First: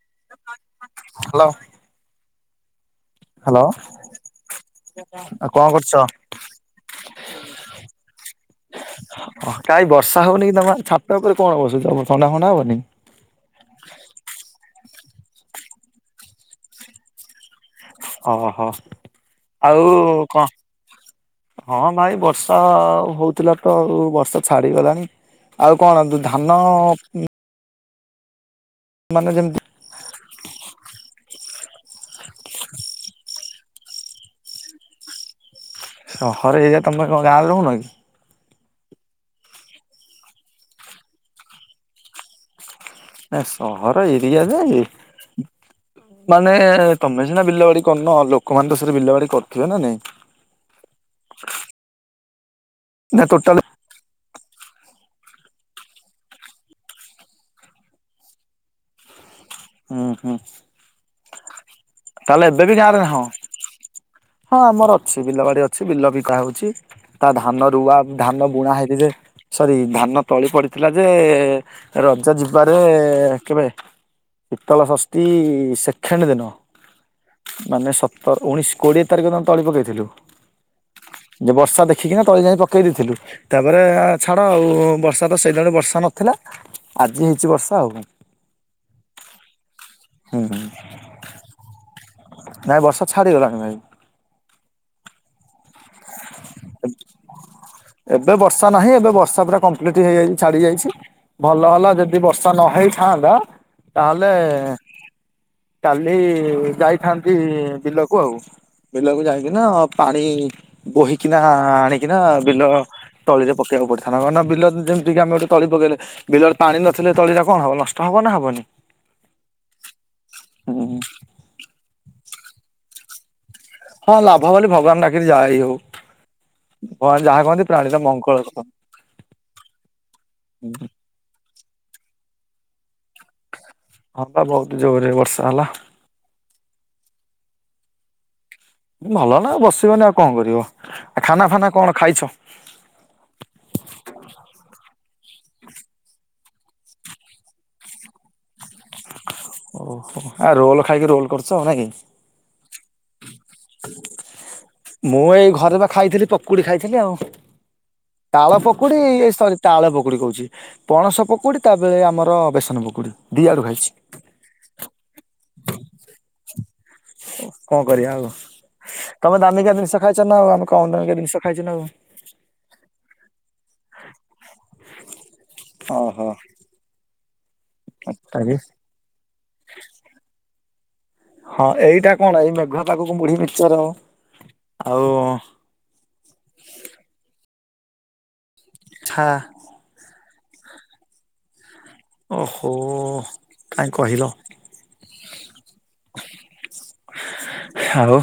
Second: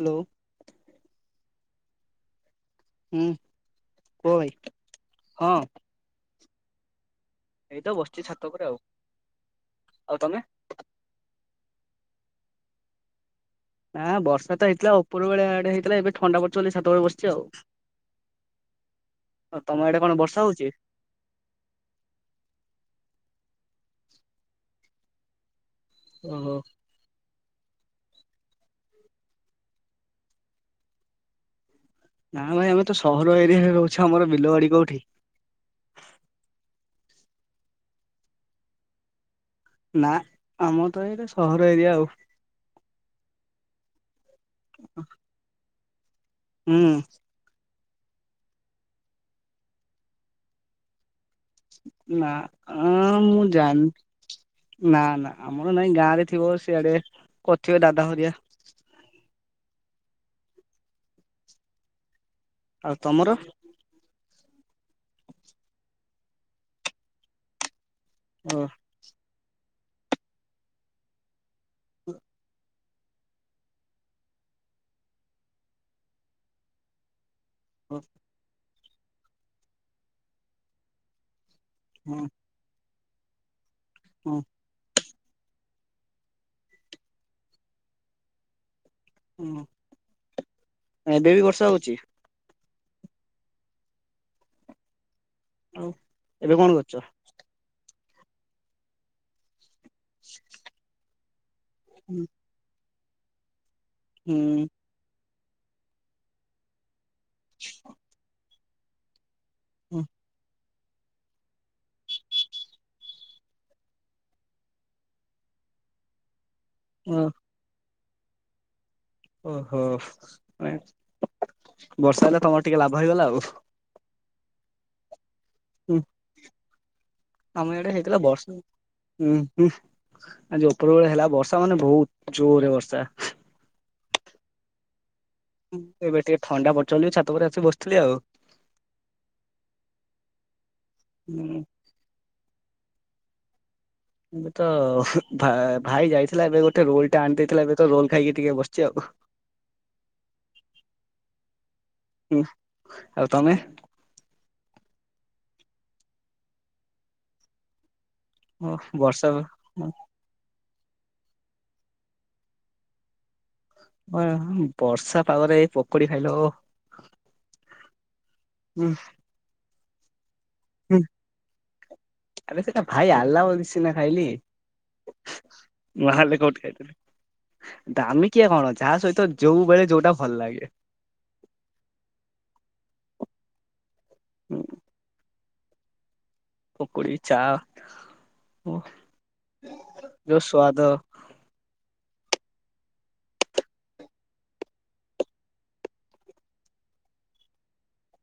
Hello. [inaudible] ହୁଁ hello, କୁହ ଭାଇ। ଆଉ ହଁ କ'ଣ କରୁଚ? ଏଇତ ବସ୍‌ଚି ଛାତ ଉପରେ ଆଉ। ଆଉ ତମେ? [inaudible] ନା ବର୍ଷା ତ ହେଇଥିଲା ଉପରବେଳେ ଆଡେ ହେଇଥିଲା। ଏବେ ଥଣ୍ଡା ପଡୁଛି ବୋଲି ଛାତ ଉପରେ ବସିଛି ଆଉ। ଓହୋ, ତମ ଆଉ ଆଡେ ବର୍ଷା କଣ? ହଉଛି? ହଁ ଭାଇ ବର୍ଷା ହଉଥିଲା ତ ଆଉ ବର୍ଷା ଛାଡିଗଲାଣି। ଆଉ କଣ ଦୁ ଓହୋ ଧାନ ମାନେ ଯେମିତି ନା ଭାଇ ଆମେ ତ ସହର ଏରିଆରେ ରହୁଛ ଆମର ବିଲବାଡି କୋଉଠି। ସହର ଏରିଆ ତୋମେ କଣ ଗାଁରେ ରହୁନ କି? ନା ଆମର ତ ଏଇଟା ସହର ଏରିଆ ଆଉ। ନା ସହର ଏରିଆ ଯେ ମାନେ ହୁଁ ତୋମେ ନା ବିଲବାଡି କନ ଲୋକମାନେ ତ ସେରେ ବିଲାଡି କରିଥିବେ ନା ନାଇଁ? ନା ଅଁ, ନା ମୁଁ ଟୋଟାଲ ଜାଣ ନା ନା ଆମର ନାଇଁ। ଗାଁ ରେ ଥିବ ସିଆଡେ କରିଥିବେ ଦାଦା ହରିଆ। ଉଁ, ହୁଁ, ତାହେଲେ ଏବେ ବି ଆଉ ଗାଁରେ ନାହଁ? ତମର ହଁ ଆମର ଅଛି ବିଲ ବାଡି ଅଛି। ବିଲ ବିକା ହଉଛି। ତା ଧାନ ରୁଆ ଧାନ ଓ ବୁଣା ହେଇକି ଯେ ସରି ଧାନ ତଳି ପଡିଥିଲା ଯେ ରଜ ଯିବାରେ କେବେ ଶୀତଳ ଷଷ୍ଟି ସେଖେଣ୍ଡ ଦିନ ମାନେ ହୋ ସ ତ ଉଣେଇଶ କୋଡିଏ ତାରିଖ ଆମେ ତଳି ପକେଇଥିଲୁ, ଯେ ବର୍ଷା ଦେ ହଁ ଖିକିନା ତଳି ଯାଇ ପକେଇ ଦେଇଥିଲୁ। ତାପରେ ଆ, ଛାଡ଼ ହଁ ଆଉ ବର୍ଷ ର୍ଷା ତ ସେଇ ଦିନଠୁ ବର୍ଷା ନଥିଲା। ଆଜି ହେଇଛି ବର୍ଷା ଆଉ କଣ। ହଁ। ହୁଁ, ହୁଁ। ଏବେ ବି ବର୍ଷା ହଉଛି? ନାଇଁ ବର୍ଷା ଛାଡ଼ିଗଲାଣି ଭାଇ। ଆଉ ଏବେ କଣ କରୁଚ? ଏବେ ବର୍ଷା ନାହିଁ, ଏବେ ବର୍ଷା ପୁରା କମ୍ପ୍ଲିଟ ହେଇଯାଇଛି ଛାଡି ଯାଇଛି। ଭଲ ହେଲା ଯଦି ବର୍ଷା ନ ହେଇଥାନ୍ତା, ତାହେଲେ ହୁଁ କାଲି ଯାଇଥାନ୍ତି ବିଲକୁ ଆଉ। ବିଲକୁ ଯାଇ କିନା ହୁଁ ପାଣି ବୋହିକିନା ଆଣିକିନା ବିଲ ତଳିରେ ପକେଇବାକୁ ପଡିଥାନ୍ତା। ମାନେ ବିଲ ଯେମତିି କି ଆମେ ଗୋଟେ ତଳି ପକେଇଲେ ବିଲରେ ପାଣି ନଥିଲେ ଓ ତଳି ଟା କଣ ହବ ନଷ୍ଟ ହବ ନା ହବନି? ଓହୋ, ହୁଁ ନାଇ ବର୍ଷା ହେଲେ ତୋମର ଟିକେ ଲାଭ ହେଇଗଲା ଆଉ। ହଁ ଲାଭ ବୋଲି ଭଗବାନ ଡାକିରି ଯା ଏହି ହୁଁ ହଉ। ଭଗବାନ ଯାହା କହନ୍ତି ଆମ ଇଆଡେ ପ୍ରାଣୀର ହେଇଥିଲା ମଙ୍ଗଳ ବର୍ଷା କର। ହୁଁ, ହୁଁ ଆଜି ଓପରବେଳେ ହେଲା ବର୍ଷ ଷା ମାନେ ବହୁତ ଜୋରରେ ବର୍ଷା। ହଁ ପା ବହୁତ ଜୋରରେ ବର୍ଷା ହେଲା। ଏବେ ଟିକେ ଥଣ୍ଡା ପଡ଼ିଛି ବୋଲି ଛାତ ଉପରେ ଆସିକି ବସିଥିଲି ଆଉ। ଭଲ ନା ଆଉ ବସିବନି ଆଉ କଣ କରିବ? ଆଉ ଖାନା ହୁଁ ଫାନା କଣ ଖାଇଛ? ଏବେ ତ ଭା-ଭାଇ ଯାଇଥିଲା ଏବେ ଗୋଟେ ରୋଲ୍ ଟା ଆଣିଦେଇଥିଲା। ଏବେ ତ ରୋଲ୍ ଖାଇକି ଟିକେ ବସିଛି ଆଉ। ଓହୋ! ଆ, ରୋଲ ଖାଇକି ରୋଲ କରୁଛ ନାଇ। ହୁଁ, ଆଉ ତୋମେ? ମୁଁ ଏଇ ଘରେ ପା ଖାଇଥିଲି ପକୁଡ଼ି ଖାଇଥିଲି ଆଉ। ତାଳ ପକୁଡି ବର୍ଷା ଏ ସରି ତାଳ ପକୁଡି କହୁଛି। ପଣସ ପକୁଡ଼ି ତା ବେଳେ ଆମର ବେସନ ପକୁଡ଼ି ଦି ଆଡ଼ୁ ଖାଇଛି। ଅଏ ହଁ ବର୍ଷା ପାାଗରେ ଏ ପକୁଡି ଖାଇଲ। କଣ କରିବା ଆଉ ତୋମେ ଦାମିକିଆ ଜିନିଷ ଖାଇଛ ନା ଆଉ ଆମେ କମ ହୁଁ, ଦାମିକା ଜିନିଷ ଖାଇଛୁ ନା ଆଉ ଆରେ ସେଟା ଭାଇ ଆଲା ବୋଲି ସିନା ଖାଇଲି। ଓହୋ। ନହେଲେ କୋଉଠି ଖାଇଥିଲି? ଦାମିକିଆ କଣ ଯାହା ସହିତ ଯୋଉ ବେଳେ ଯୋଉଟା ଭଲ ଲାଗେ। ହଁ ଏଇଟା କଣ? ଏଇ ମେଘୁଆ ପାଖକୁ ମୁଢୀ ମିକ୍ସଚର ହୁଁ ଆ ଆଉ ପକୁଡି ଚା ଛା ଯଉ ସ୍ଵାଦ। ଓହୋ, କାହିଁ କହିଲ? ଆଉ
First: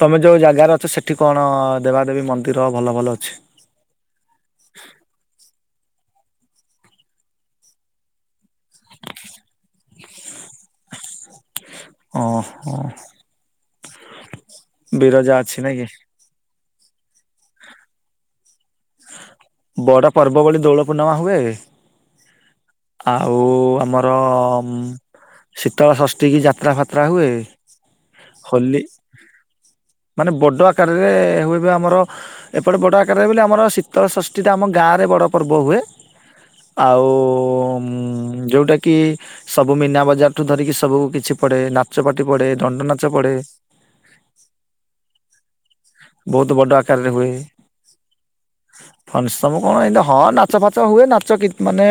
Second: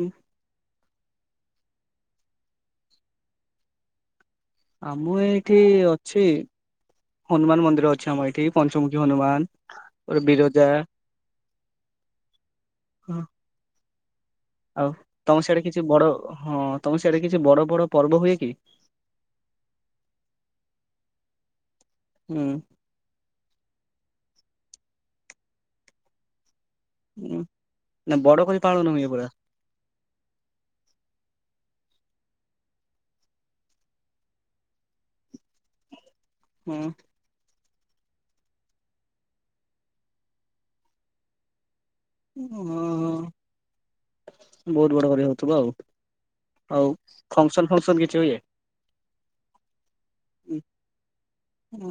ତମେ ଯୋଉ ଜାଗାରେ ଅଛ ସେଠି କଣ ଦେବାଦେବୀ ମନ୍ଦିର ଭଲ ଭଲ ଅଛି? ଆ ମୁଁ ଏଇଠି ଅଛି ହନୁମାନ ମନ୍ଦିର ଅଛି ଆମର ଏଇଠି ପଞ୍ଚମୁଖୀ ହନୁମାନ, ବିରଜା ଓ ହ। ଆଉ ତମ ସିଆଡ଼େ କିଛି କି? ବଡ, ହଁ ତମ ସିଆଡ଼େ କିଛି ବଡ ବଡ ପର୍ବ ହୁଏ କି? ବଡ ପର୍ବ ଭଳି ଦୋଳ ପୂର୍ଣ୍ଣିମା ହୁଏ। ହୁଁ ଉଁ ଆଉ ଆମର ଶୀତଳ ଷଷ୍ଠୀ କି ଯାତ୍ରା ଫାତ୍ରା ଯାତ୍ରା ହୁଏ ନା ବଡ କରି ହୋଲି ପାଳନ ହୁଏ ପୁରା ମାନେ ବଡ଼ ଆକାରରେ ହୁଏବି ଆମର ଏପଟେ ବଡ଼ ଆକାରରେ ବୋଲି ଆମର ଶି ଶୀତଳଷଷ୍ଠୀଟା ଆମ ଗାଁରେ ବଡ଼ ପର୍ବ ହୁଏ, ହଁ ଆଉ ଯୋଉଟା କି, ସବୁ ମୀନା ବଜାର ଠୁ ଧରିକି ସବୁ କିଛି ପଡେ ନା କଚପାଟି ପଡେ, ଦଣ୍ଡ ନାଚ ପଡ଼େ। ବହୁତ ବଡ କରି ହଉଥିବ ଆଉ, ବହୁତ ଆଉ ଫଙ୍କସନ ଫଙ୍କସନ କିଛି ହୁଏ? ଫଙ୍କସନ ସବୁ କଣ? ଏ ହଁ ନାଚ ଫାଚ ହୁଏ ନାଚ କି ମାନେ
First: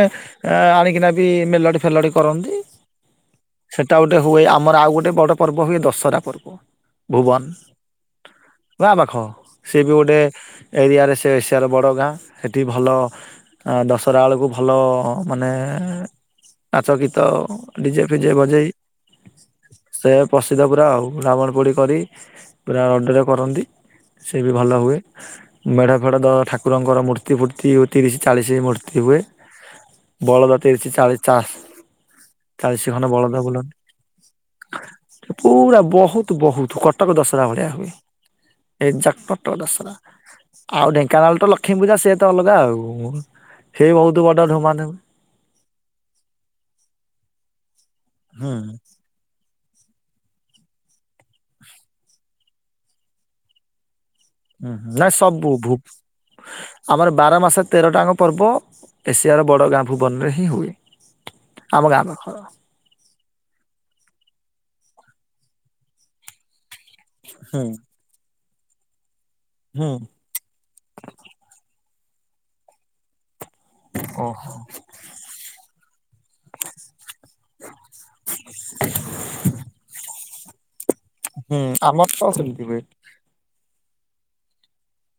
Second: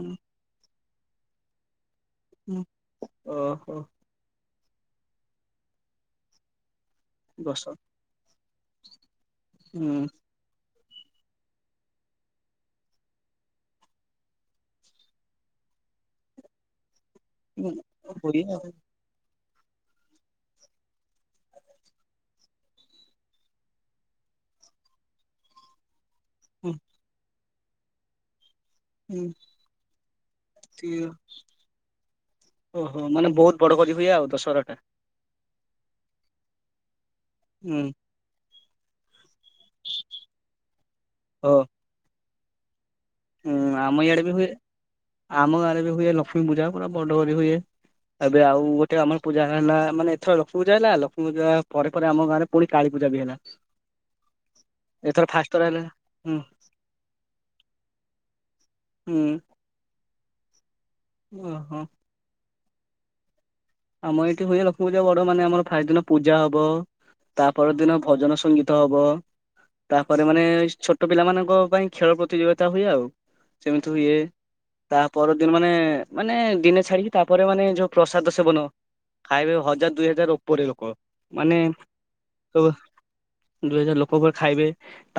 ଆଣିକିନା ବି ମେଲଡ଼ି ଫେଲଡ଼ି କରନ୍ତି ଓହୋ ସେଇଟା ଗୋଟେ ଗୋଟେ ହୁଏ ଆମର ଆଉ ଗୋଟେ ବଡ଼ ପର୍ବ ହୁଏ ଦଶହରା ପର୍ବ, ଭୁବନ ଦଶ ଗାଁ ପାଖ, ସିଏ ବି ଗୋଟେ ଏରିଆରେ ସେ ଏସିଆର ବଡ଼ ଗାଁ, ସେଠି ଭଲ ଆ ଦଶହରା ବେଳକୁ ଭଲ ମାନେ, ନାଚ ଗୀତ ଡିଜେ ଫିଜେ ହୁଏ ଆଉ ବଜେଇ ସେ ପ୍ରସିଦ୍ଧ ପୁରା ଆଉ ରାବଣ ପୋଡ଼ି କରି ପୁରା ରଡରେ କରନ୍ତି। ସେ ବି ଭଲ ହୁଏ, ମେଢ ଫେଢ ତ ଠାକୁରଙ୍କର ମୂର୍ତ୍ତି ଫୁର୍ତ୍ତି ତିରିଶ ଚାଳିଶ ମୂର୍ତ୍ତି ଥିବେ, ବଳଦ ତିରିଶି ଚାଲିଶି ଟା ଓହୋ, ମାନେ ବହୁତ ବଡ କରି ହୁଏ ଆଉ ଦଶହରା ଟା। ପୁରା ବହୁତ ବହୁତ କଟକ ଦଶହରା ଭଳିଆ ହୁଁ ହୁଏ। ଏ ଜାକ ପତ୍ର ଦଶହରା ଆଉ ଢେଙ୍କାନାଳ ତ ଓ ଲକ୍ଷ୍ମୀପୂଜା ସେତ ଅଲଗା ଆଉ ହୁଁ ସେଇ ଆମ ଇଆଡେ ବହୁତ ବି ବଡ ହୁଏ ଧୁମାଧୁମ ଆମ ଗାଁରେ ବି ହୁଏ ଲକ୍ଷ୍ମୀ ପୂଜା ପୁରା ବଡ କରି ହୁଏ, ଏବେ ଆଉ ହୁଁ ଏତବେ ଆମର ପୂଜା ହେଲା, ମାନେ ଏଥର ଲକ୍ଷ୍ମୀ ପୂଜା ହେଲା, ଲକ୍ଷ୍ମୀ ପୂଜା ପରେ ଆମ ଗାଁରେ ପୁଣି କାଳୀପୂଜା ବି ହେଲା। [inaudible] ହୁଁ, ନାଇଁ ଏଥର ସବୁ ଫାଷ୍ଟଥର ଭୁ ହେଲା ହୁଁ ଆମର ବାର ମାସ ତେରଟାଙ୍କ ପର୍ବ, ହୁଁ ଏସିଆର ବଡ଼ ଗାଁ ଭୁବନରେ ହିଁ ହୁଏ। ଓହୋ ଆମ ଗାଁ ଆମ ଏଇଠି ହୁଏ ଲକ୍ଷ୍ମୀ ପୂଜା ବଡ ମାନେ ଆମର ଫାଇ ଦିନ ପୂଜା ହବ, ତା ହୁଁ ପର ଦିନ ଭଜନ ସଙ୍ଗୀତ ହବ, ହୁଁ ତାପରେ ମାନେ ଛୋଟ ପିଲା ମାନଙ୍କ ପାଇଁ ଖେଳ ପ୍ରତିଯୋଗିତା ହୁଏ ଆଉ, ସେମିତି ହୁଏ। ଓହୋ ତା ପର ଦିନ ମାନେ, ମାନେ ଦିନେ ଛାଡିକି ତାପରେ ମାନେ ଯୋଉ ପ୍ରସାଦ ସେବନ ଖାଇବେ ହଜାର ଦୁଇ ହଜାର ଉପରେ ଲୋକ ମାନେ ହୁଁ ଆମର ତ ସେମିତି ସବୁ ହୁଏ ଦୁଇ ହଜାର ଲୋକ ପୁରା ଖାଇବେ,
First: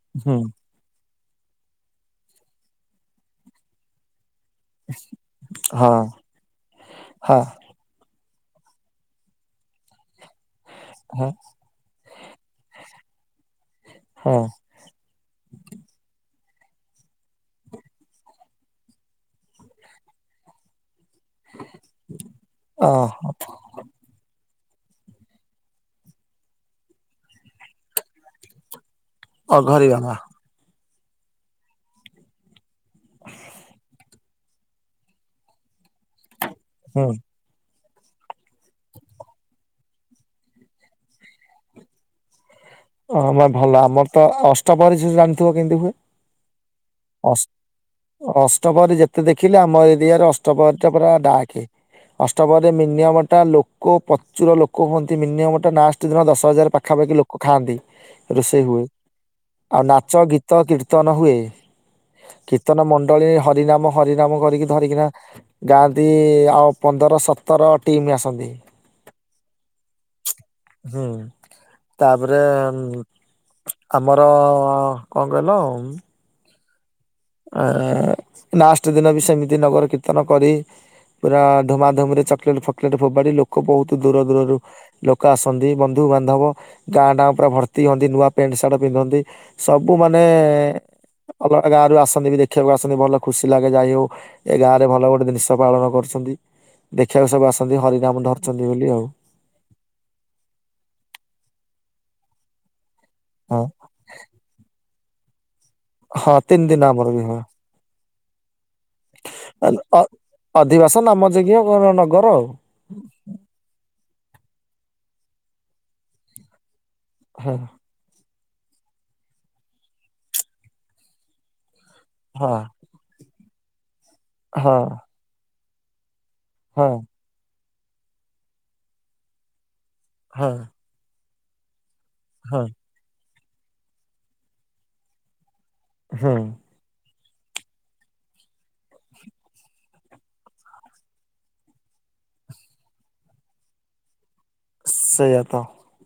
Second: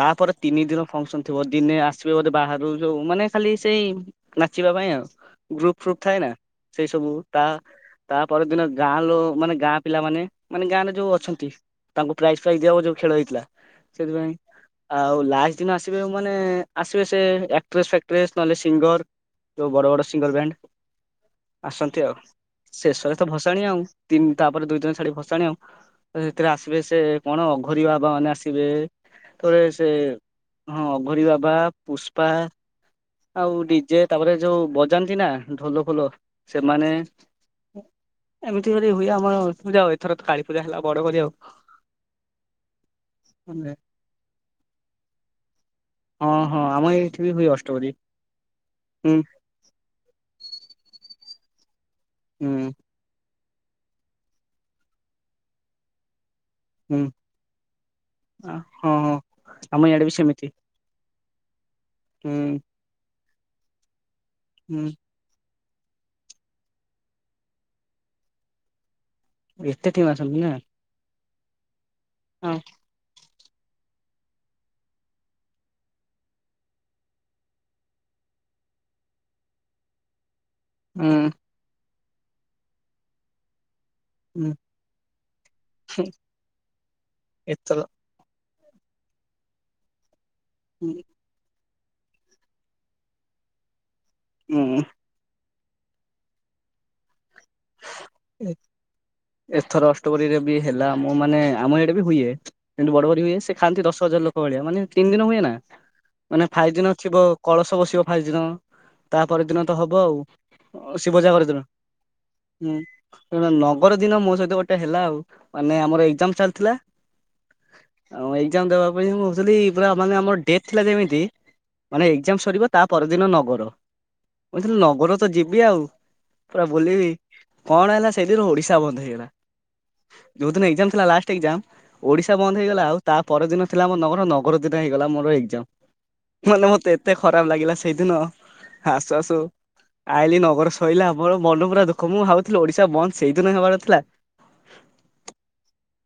ତାପରେ ହୁଁ ତିନି ଦିନ ଫଙ୍କସନ ଥିବ, ଦିନେ ଆସିବେ ବୋଧେ ବାହାରୁ ଯୋଉ ମାନେ ଖାଲି ସେଇ ନାଚିବା ପାଇଁ ଆଉ, ଗ୍ରୁପ ହଁ। ଫ୍ରୁପ ଥାଏ ନା ସେଇ ସବୁ ହଁ ତା ତା ପରଦିନ ଗାଁ ଲ ମାନେ ଗାଁ ପିଲାମାନେ, ମାନେ ଗାଁରେ ଯୋଉ ହଁ ଅଛନ୍ତି। ତାଙ୍କୁ ପ୍ରାଇଜ ଫ୍ରାଇଜ ଦିଆହୋଇ ଯୋଉ ଖେଳ ହେଇଥିଲା, ସେଥିପାଇଁ ହଁ ଆଉ ଲାଷ୍ଟ ଦିନ ଆସିବେ ମାନେ, ଆସିବେ ସେ ଆକ୍ଟ୍ରେସ ଫାକ୍ଟ୍ରେସ୍ ନହେଲେ ସିଙ୍ଗର ଯୋଉ ବଡ ବଡ ସିଙ୍ଗଲ ବ୍ୟାଣ୍ଡ ଆସନ୍ତି ଆଉ ଶେଷ ଓହୋ ଭସାଣି ଆଉ, ତିନି ତାପରେ ଦୁଇ ଦିନ ଛାଡି ଭସାଣି ଆଉ ସେଥିରେ ଆସିବେ ସେ କଣ ଅଘୋରି ବାବା ମାନେ ଆସିବେ ଥରେ ଅଘରୀ ସେ ବାବା। ହଁ ଅଘୋରୀ ବାବା ପୁଷ୍ପା ଆଉ ଡିଜେ ତାପରେ ଯୋଉ ବଜାନ୍ତି ନା ଢୋଲ ଫୋଲ ସେମାନେ ହୁଁ ଏମିତି କରି ହୁଏ ଆମ ପୂଜା ଆଉ ଏଥର ତ କାଳୀ ପୂଜା ହେଲା ବଡ କରି ଆଉ। ହଁ ଭଲ ଆମର ତ ଅଷ୍ଟପ୍ରହରୀ ଜାଣିଥିବ କେମିତି ହୁଏ? ହଁ ହଁ ଆମ ଏଇଠି ବି ହୁଏ ଅଷ୍ଟପରି ଅଷ୍ଟପ୍ରହରୀ ହୁଁ ଯେତେ ଦେଖି ଦେଖିଲେ ଆମର ଏରିିଆରେ ଅଷ୍ଟପ୍ରହରୀ ଟା ପୁରା ଡାକେ ଅଷ୍ଟପ୍ରହରୀରେ ହୁଁ ମିନିମମ୍ ଟା ଲୋକ ଲୋକ ପ୍ରଚୁର ଲୋକ ହୁଅନ୍ତି ମିନିମମ୍ ଲାଷ୍ଟ ଦିନ ଦଶ ହଜାର ହୁଁ ପାଖାପାଖି ଲୋକ ଖାଆନ୍ତି ରୋଷେଇ ହୁଏ ହଁ ହଁ। ଆଉ ଆମ ଇଆଡେ ବି ନାଚ ସେମିତି ଗୀତ କୀର୍ତ୍ତନ ହୁଏ ହୁଁ କୀର୍ତ୍ତନ ମଣ୍ଡଳୀ ହରିନାମ ହରିନାମ କରିକି ହୁଁ ଧରିକିନା ଗାଆନ୍ତି ଆଉ ପନ୍ଦର ସତର ଟିମ୍ ଆସନ୍ତି। ଏତେ ଟିମ୍ ଆସନ୍ତି ନା। ହୁଁ। ତାପରେ ହଁ ଆମର କଣ କହିଲ ଆ ଲାଷ୍ଟ ଦିନ ବି ସେମିତି ନଗର କୀର୍ତ୍ତନ କରି ହୁଁ। ପୁରା ଧୁମାଧୁମ ରେ ଚକଲେଟ ଫକଲେଟ ଫୋପାଡି ଲୋକ ବହୁତ ଦୂର ହୁଁ ଦୂରରୁ ଲୋକ ଆସନ୍ତି ବନ୍ଧୁବାନ୍ଧବ ଗାଁ ଟା ପୁରା ଏଥର ଭର୍ତ୍ତି ହୁଅନ୍ତି ନୂଆ ପ୍ୟାଣ୍ଟ ସାର୍ଟ ପିନ୍ଧନ୍ତି ସବୁ ମାନେ [unintelligible] ଅଲଗା ଗାଁରୁ ଆସନ୍ତି ବି ଦେଖିବାକୁ ଆସନ୍ତି ଭଲ ଖୁସି ଲାଗେ ଯାଇ ହଉ ଏ ଗାଁରେ ଭଲ ଗୋଟେ ଜିନିଷ ପାଳନ କରୁଛନ୍ତି ଦେଖିବାକୁ ସବୁ ଆସନ୍ତି ହରିନାାମ ଧରିଛନ୍ତି ବୋଲି ଆଉ। ଏଥର ଅଷ୍ଟପ୍ରହରୀ ରେ ବି ହେଲା ମୁଁ ମାନେ ଆମ ଏଇଡେ ବି ହୁଏ ସେମତି ବଡ ବଡି ହୁଏ ସେ ହଁ ଖାନ୍ତି ଦଶ ହଜାର ଲୋକ ଭଳିଆ ମାନେ ତିନି ଦିନ ହୁଏ ନା ହଁ ମାନେ ତିନି ଫାଇଭ୍ ଦିନ ଆମର ବି ଅଥିବ ହଁ କଳସ ବସିବ ଫାଇଭ୍ ଦିନ। ତାପରଦିନ ତ ହବ ଆଉ ଅଧିବାସ ନାମ ଶିବ ଜାଗର ଦିନ ଯଜ୍ଞ ନଗର ଆଉ ହୁଁ କଣ ନଗର ଦିନ ମୋ ସହିତ ଗୋଟେ ହେଲା ଆଉ ମାନେ ଆମର ଏଜାମ ଚାଲିଥିଲା ହଁ। ଆଉ ଏଜାମ ଦେବା ପାଇଁ ମୁଁ କହୁଥିଲି ପା ମାନେ ଆମର ଡେଟ ଥିଲା ଯେମିତି ମାନେ ଏକ୍ଜାମ ହଁ ସରିବ ତା ପରଦିନ ନଗର ବୁଝଥିଲି ହଁ ନଗର ତ ଯିବି ଆଉ ପୁରା ହଁ ବୁଲିବି କଣ ହେଲା ସେଇଦିନ ଓଡିଶା ବନ୍ଦ ହେଇଗଲା ହଁ ଯୋଉ ଦିନ ଥିଲା ଲାଷ୍ଟ ଏଜାମ ଓଡିଶା ହଁ ବନ୍ଦ ହେଇଗଲା ଆଉ ତା ପର ଦିନ ଥିଲା ଆମ ନଗର ନଗର ଦିନ ହେଇଗଲା ମୋର ଏଜାମ ହୁଁ ମାନେ ମୋତେ ଏତେ ଏତେ ଖରାପ ଲାଗିଲା ସେଇଦିନ ଆସୁ ଆସୁ ଆଇଲିି ନଗର ସରିଲା ଆମର ମନ ପୁରା ଦୁଃଖ ଆଗ ମୁଁ ଭାବୁଥିଲି ଓଡିଶା ବନ୍ଦ ସେଇଦିନ ହେବାର ଥିଲା ସେଇଆ ତ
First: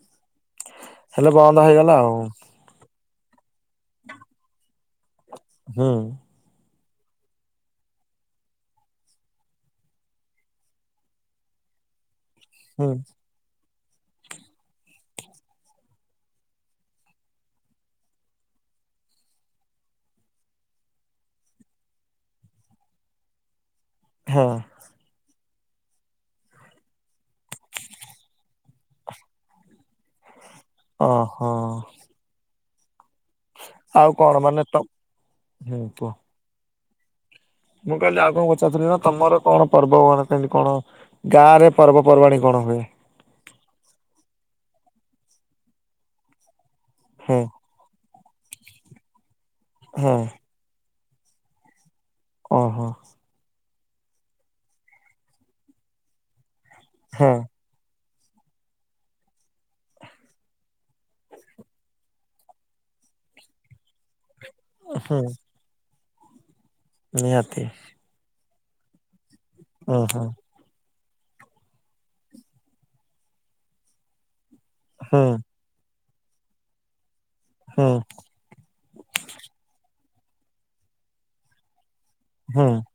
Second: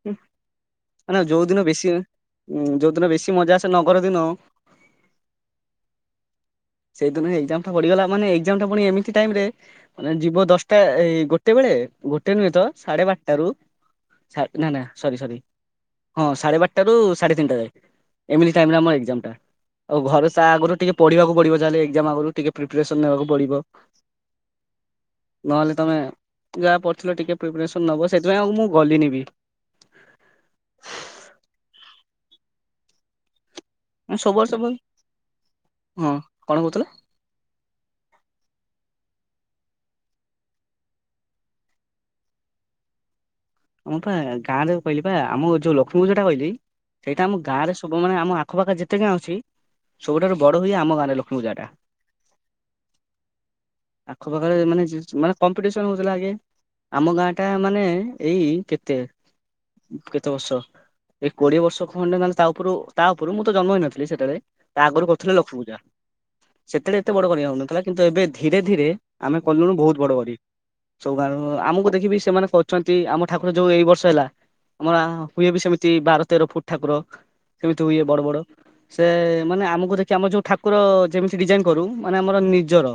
ମାନେ ହେଲେ ବନ୍ଦ ଯଉଦିନ ବେଶୀ ହେଇଗଲା ଆଉ ଉୁଁ ଯୋଉ ଦିନ ବେଶୀ ମଜା ଆସେ ନଗର ଦିନ ହଁ। ସେଇଦିନ ହଁ ଏକ୍ସାମ ଟା ପଡିଗଲା ମାନେ ଏକ୍ସାମ୍ ଟା ପୁଣି ଏମିତି ଟାଇମ ରୋନ ଯିବ ଦଶଟା ତ ଏଇ ଗୋଟେ ବେଳେ ଗୋଟେ ନୁହେଁ ତ ହୁଁ ସାଢେ ବାରଟା ସାଢ଼େ ବାର ଟା ରୁ ନା ନା ସରି ସରି ହଁ ସାଢେ ବାରଟା ରୁ ସାଢେ ତିନିଟା ଯାଏ। ଏମିତି ଟାଇମରେ ଆମ ଏକଜାମ ଟା। ଆଉ ଘରେ ସା ଆଗରୁ ଟିକେ ପଢିବାକୁ ପଡିବ ତାେଲେ ଏକ୍ଜାମ ଆଗରୁ ଟିକେ ପ୍ରିପାରେସନ ନବାକୁ ପଡିବ। ହଁ। ନହେଲେ ତୁମେ ଯାହା ପଡ଼ିଥିଲ ଟିକେ ପ୍ରିପରେସନ୍ ନେବ ସେଥିପାଇଁ ଆଉ ମୁଁ ଗଲିନି ବି। ଓହୋ। ଆଉ କଣ ସବୁ ମାନେ ସବୁ ତ ହୁଁ ହଁ କୁହ କଣ କହୁଥିଲ? ମୁଁ କହିଲି ଆଗକୁ ପଚାରୁଥିଲି ନା ତମର କଣ ପର୍ବ ମାନ କେମିତି କଣ ଗାଁ ରେ ପର୍ବପର୍ବାଣିୀ କଣ ହୁଏ? ଆମ ପା ଗାଁ ରେ କହିଲି ବା ଆମ ଯୋଉ ଲକ୍ଷ୍ମୀ ପୂଜାଟା କହିଲି ସେଇଟା ଆମ ହୁଁ ଗାଁ ରେ ସବୁ ମାନେ ଆମ ଆଖପାଖ ଯେତେ ଗାଁ ଅଛି ହୁଁ ସବୁଠାରୁ ବଡ ହୁଏ ଆମ ଗାଁରେ ଲକ୍ଷ୍ମୀପୂଜାଟା। ଓହୋ। ଆଖ ପାଖରେ ମାନେ ଯି ମାନେ କମ୍ପିଟିସନ ହୋଉଥୁଲା ଆଗେ ଆମ ହୁଁ ଗାଁଟା ମାନେ ଏଇ କେତେ କେତେବର୍ଷ ଏଇ କୋଡିଏ ବର୍ଷ ଖଣ୍ଡେ ନହେଲେ ତା ଉପରୁ ତା ଉପରୁ ମୁଁ ତ ଜନ୍ମ ହେଇନଥିଲି ସେତଳେ ତା ଆଗରୁ ହୁଁ କରିଥିଲେ ଲକ୍ଷ୍ମୀପୂଜା। ସେତେଳେ ଏତେ ବଡ କରି ନିହାତି ହୋଉନଥିଲା କିନ୍ତୁ ଏବେ ଧୀରେଧୀରେ ଆମେ କଲୁଣୁ ହୁଁ ବୋହୁତ ବଡ ହୁଁ କରି। ସବୁ ଗାରୁଁ ଆମକୁ ଦେଖିବି ସେମାନେ କରୁଚନ୍ତି ଆମ ଠାକୁର ଯୋଉ ଏଇ ବର୍ଷ ହେଲା। ଆମର ଆଣ ହୁଁ ହୁଏ ବି ସେମିତି ବାର ତେର ଫୁଟ ଠାକୁର ସେମିତି ହୁଁ ହୁଏ ବଡବଡ। ସେ ମାନେ ଆମକୁ ଦେଖି ଆମର ଯୋଉ ଠାକୁର ଯେମିତି ଡିଜାଇନ କରୁ ମାନେ ଆମର ହୁଁ ନିଜର।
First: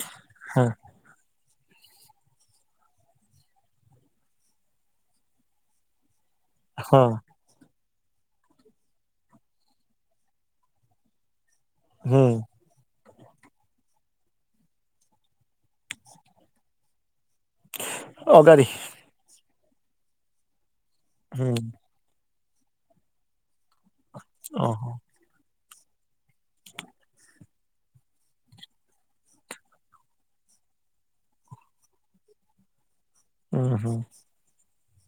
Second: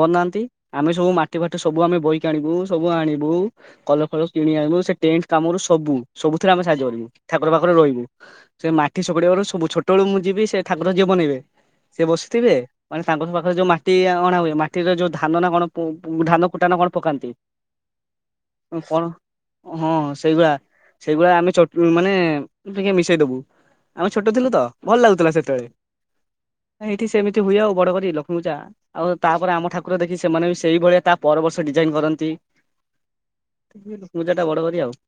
ବନାନ୍ତି ହଁ ଆମେ ସବୁ ମାଟି ଫାଟି ସବୁ ଆମେ ବୋହିକି ଆଣିବୁ ସବୁ ଆଣିବୁ କଲ ଫଳ କିଣିବାକୁ ସେ ସେଣ୍ଟ କାମରୁ ସବୁ ସବୁଥିରେ ଆମେ ସାହାଯ୍ୟ କରିବୁ। ହଁ ଠାକୁର ପାଖରେ ରହିବୁ ସେ ମାଟିି ଶୁଗୁଡିବାରୁ ସବୁ ଛୋଟବେଳୁ ମୁଁ ଯିବିି ସେଠାକୁର ଯିଏ ବନେଇବେ। ସିଏ ହୁଁ ବସିଥିବେ ମାନେ ତାଙ୍କ ସ ପାଖରେ ଯୋଉ ମାଟି ଅଣା ହୁଏ ମାଟିରେ ଯୋଉ ଧାନ ନା କଣ ପୁ ପୁ ଧାନକୁଟା ନା କଣ ପକାନ୍ତି। ଅଗାଡ଼ି। କଣ ହଁ ସେଇଗୁଡା ସେଇଗୁଡା ହୁଁ ଆମେ ଚୋ ମାନେ ଟିକେ ମିଶେଇଦୋବୁ ଆମେ ଛୋଟ ଥିଲୁ ତ ଓହୋ ଭଲ ଲାଗୁଥିଲା ସେତେବେଳେ। ଏଇଠି ସେମିତି ହୁଏ ଆଉ ବଡ କରି ଲକ୍ଷ୍ମୀପୂଜା। ଆଉ ତାପରେ ଆମ ଠାକୁର ଦେଖି ସେମାନେ ବି ସେଇଭଳିଆ ତା ପର ବର୍ଷ ଡିଜାଇନ କରନ୍ତି। ହୁଁ ହୁଁ ପୂଜାଟା ବଡ କରି ଆଉ।